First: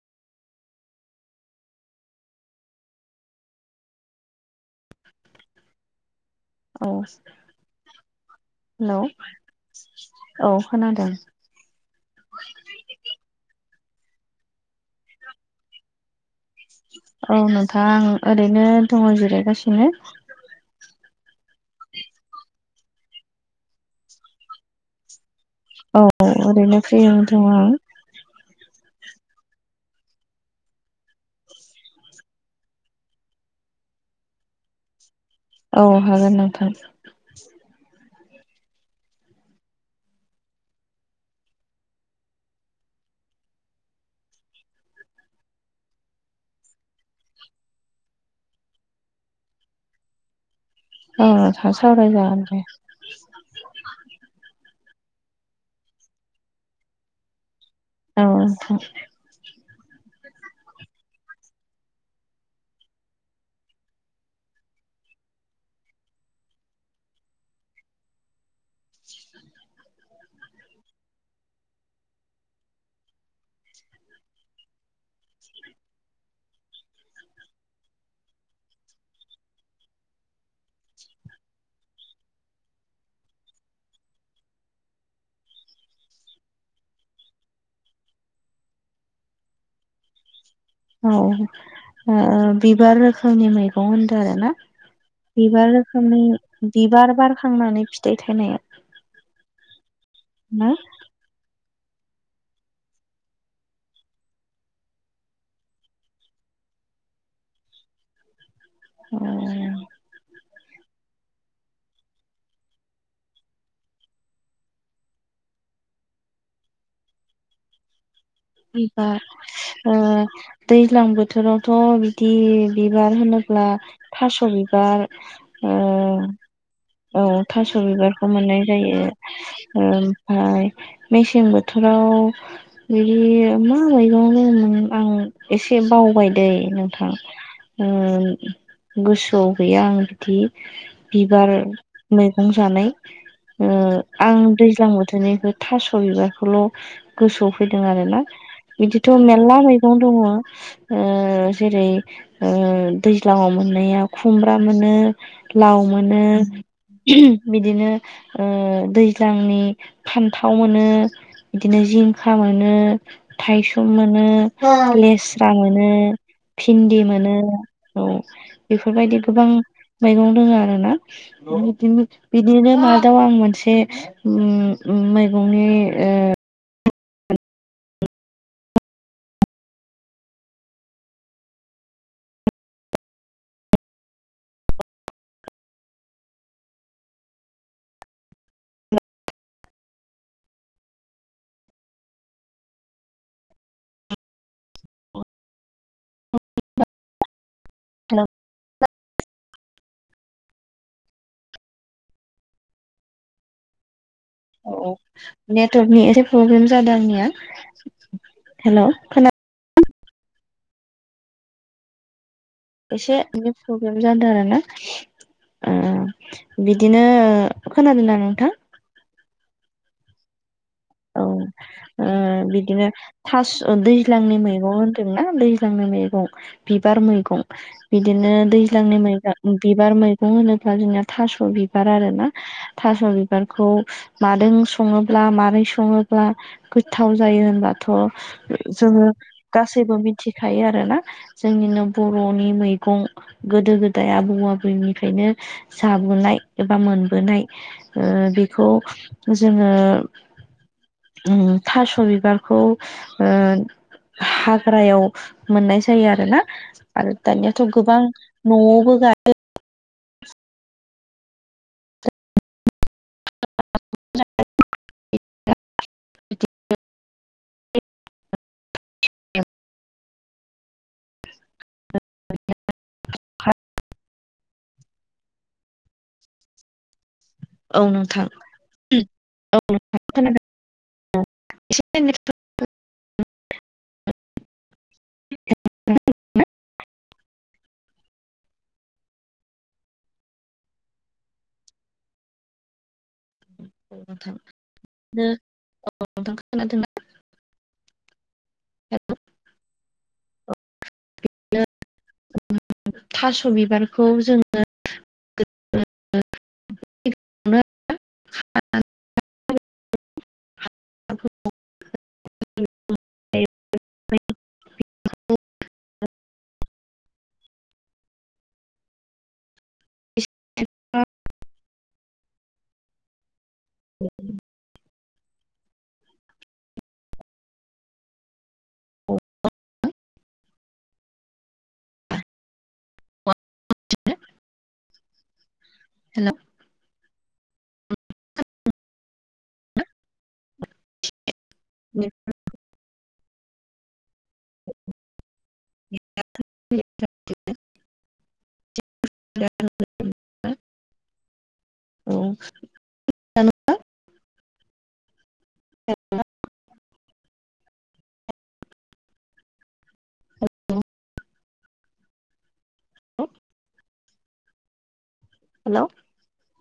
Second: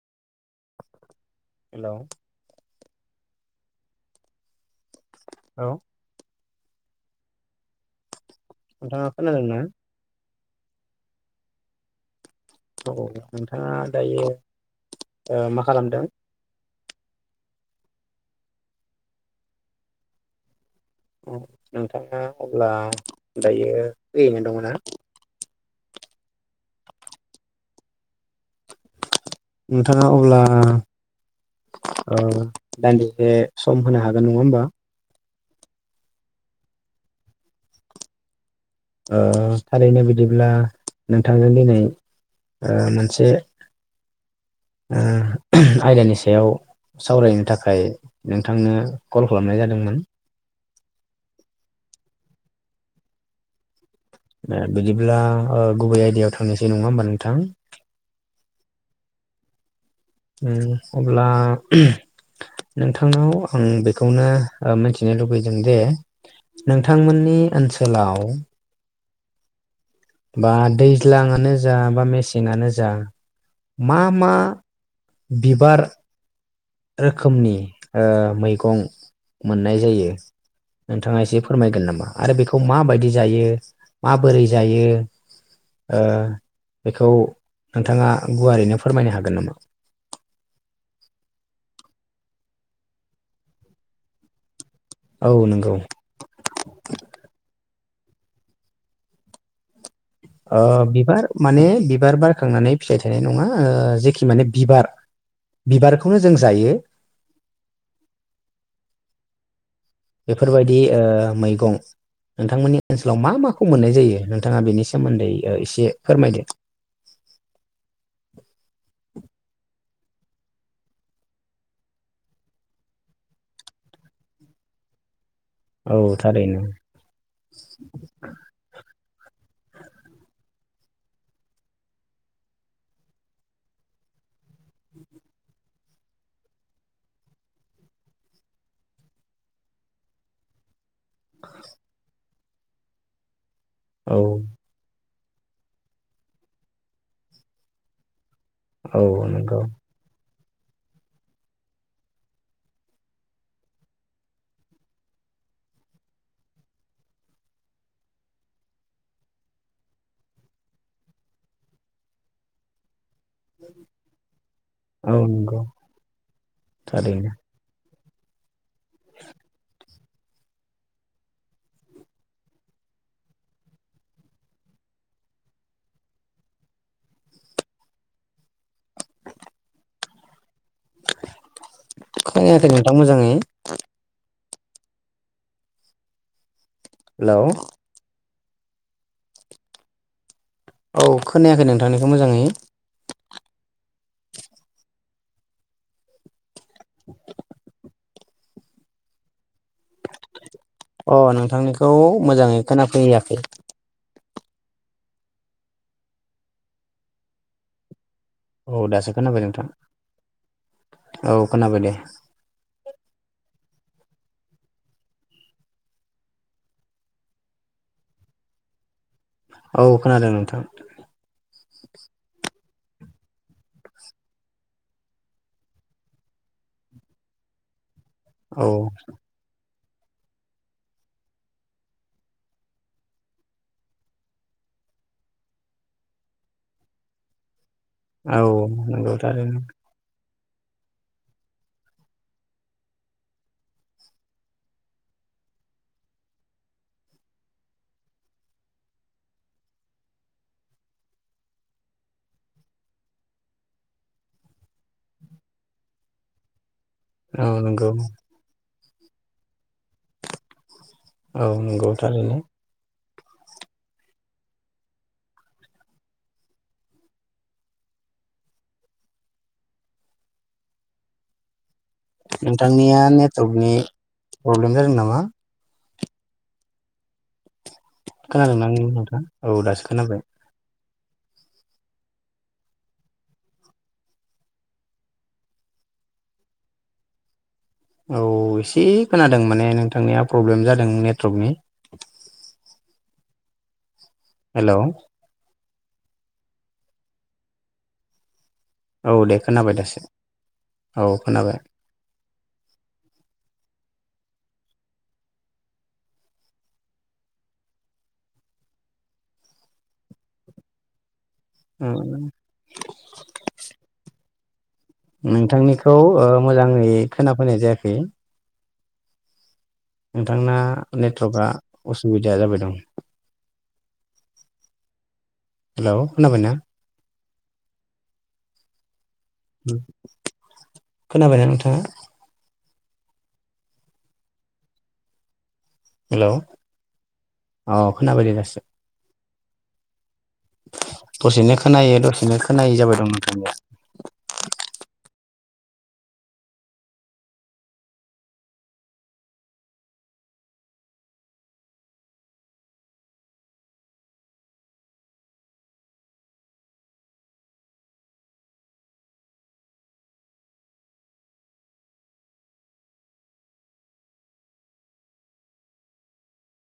Hello. औ। औ। Hello नोंथाङा खोनादों ना? औ खोनादों। औ नोंथाङा दायो ओ मा खालामदों? औ नोंथां आं ओरैनो दङ जिरायगासिनो। नोंथाङा अब्ला दायो फ्रियैनो दङ ना? औ औ ओरैनो फ्रियाव दं आं। नोंथाङा अब्ला ओ दान्दिसे सम होनो हागोन नङा होमबा? औ हागोन नोंथां। ओ थारैनो बिदिब्ला नोंथांजों दिनै ओ मोनसे ओ आयदानि सायाव सावरायनो थाखाय नोंथांनो कल खालामनाय जादोंमोन। औ नोंथां सावरायजागोन दे। ओ बिदिब्ला ओ गुबै आयदायाव थांनोसै नङा होमबा नोंथां? औ नोंथां। ओम अब्ला नोंथांनाव आं बेखौनो ओ मिथिनो लुबैदों दे नोंथांमोननि ओनसोलाव [inaudible] बा दैज्लांआनो जा बा मेसेंआनो जा मा मा बिबार रोखोमनि ओ मैगं मोननाय जायो? नोंथाङा एसे फोरमायगोन नामा? आरो बेखौ माबायदि जायो माबोरै जायो? ओ बेखौ नोंथाङा गुवारैनो फोरमायनो हागोन नामा? [inaudible] औ ओ बिबार रोखोमनि मैगं होनदों आरो ना? औ बिबार नंगौ रोखोमनि बिबार बारखांनानै फि थाय थायनाया ओ ना बिबार माने बि बार बारखांनानै फिथाइ थायनाय नङा। ओ जेखि माने बिबार। बिबारखौनो जों जायो। अ' बेफोरबायदि ओ मैगं। नोंथांमोननि ओनसोलाव मा माखौ मोननाय जायो? नोंथाङा बेनि सोमोन्दै एसे फोरमायदो। [inaudible] बिबार ओ दैज्लां बोथोरावथ' बिदि बिबार होनोब्ला थास' बिबा बार ओ औ थारैनो औ थास' बिबारखौ मोननाय जायो। ओमफ्राय मेसें बोथोराव नि बे मा मैगं दंङमोन आं एसे बावबाय दै नोंथां। ओ गोसोआव गैया आं बिदि। बिबार मैगं जानाय ओ औ आं दैज्लां बोथ थोरनिखौ थास' बिबारखौल' गोसोआव फैदों आरोना। औ बिदिथ' मेलला नंगौ मैगं दङ। ओ ओ जेरै ओ दैज्लाङाव मोननाया खुमब्रा मोनो लाउ मोनो। ओ बिदिनो ओ दैज्लांनि ओ फान्थाव मोनो। बिदिनो जिंखा मोनो। थायसुम मोनो औ लेस्रा नंगौ मोनो भिन्दि थारैनो मोनो। औ बेफोरबायदि गोबां मैगं दङ आरोना बिदिमोन बिदिनो मादाव आं मोनसे उम उम मैगंनि ओ खोनायाखै नोंथां मोजाङै। हेलौ औ खोनायाखै नोंथांनिखौ मोजाङै। ओ [inaudible] हेलौ [unintelligible] अ' नोंथांनिखौ मोजाङै खोनाफैयाखै। औ टर्कनि एसे प्रब्लेम जादों आंनिया। औ हेलौ दासो खोनाबाय नोंथां औ खोनाबाय दे। एसे नेट प्रब्लेम जादों आरो ना। ओ बिदिनो ओ खोनादोंना नोंथां? औ खोनादों नोंथां। औ ओ बिदिनो थास' दैज्लांनि मैगं होनदोंना दैज्लांनि मैगं। बिबार मैगं बिदिनो औ दैज्लांनि मैगो उम बिबार मैगं होनोब्ला जोंना थास' बिबार आरो ना थास' बिबारखौ मादों सङोब्ला मारै सङोब्ला गोथाव जायो होनबा‌ थ औ जोङो नंगौ थारैनो गासैबो मिथ थिखायो आरो ना जोंनिनो बर'नि मैगं गोदो गोदाय आबौ आबौनिफ्रायनो नो जाबोनाय एबा मोनबोनाय ओ बेखौ जोङो [inaudible] उम‌ थासास' बिबारखौ ओ हाग्रायाव मोननाय जायो आरो ना। आरो औ दानियाथ' नंगौ गोबां न'आवबो गा [unintelligible] औ नंगौ थारैनो। [inaudible] [inaudible] नोंथांनिया नेटवर्कनि प्रब्लेम जादों नामा औ नोंथां खोनादोंना नोंथां औ दासो नोंथां खोनाबाय खोनादों [unintelligible] [unintelligible] औ एसे खोनादों माने नोंथांनिया प्रब्लेम जादों नेटवर्कनि हेलौ [unintelligible] औ दे खोनाबाय दासो औ खोनाबाय। [unintelligible] थास' बिबारखौ जों [unintelligible] [inaudible] [unintelligible] नोंथांनिखौ ओ मोजाङै खोनाफैनाय जायाखै नोंथांना नेटवर्क आ उसुबिदाया जाबाय दं। [unintelligible] हेल' खोनाबायना? खोनाबायना नोंथाङा? हेल' हेलौ अ खोनाबायदि दासो दसेनो खोनायो दसेनो खोनायै जाबाय दं नोंथांनिया [unintelligible] [inaudible] [unintelligible] हेलौ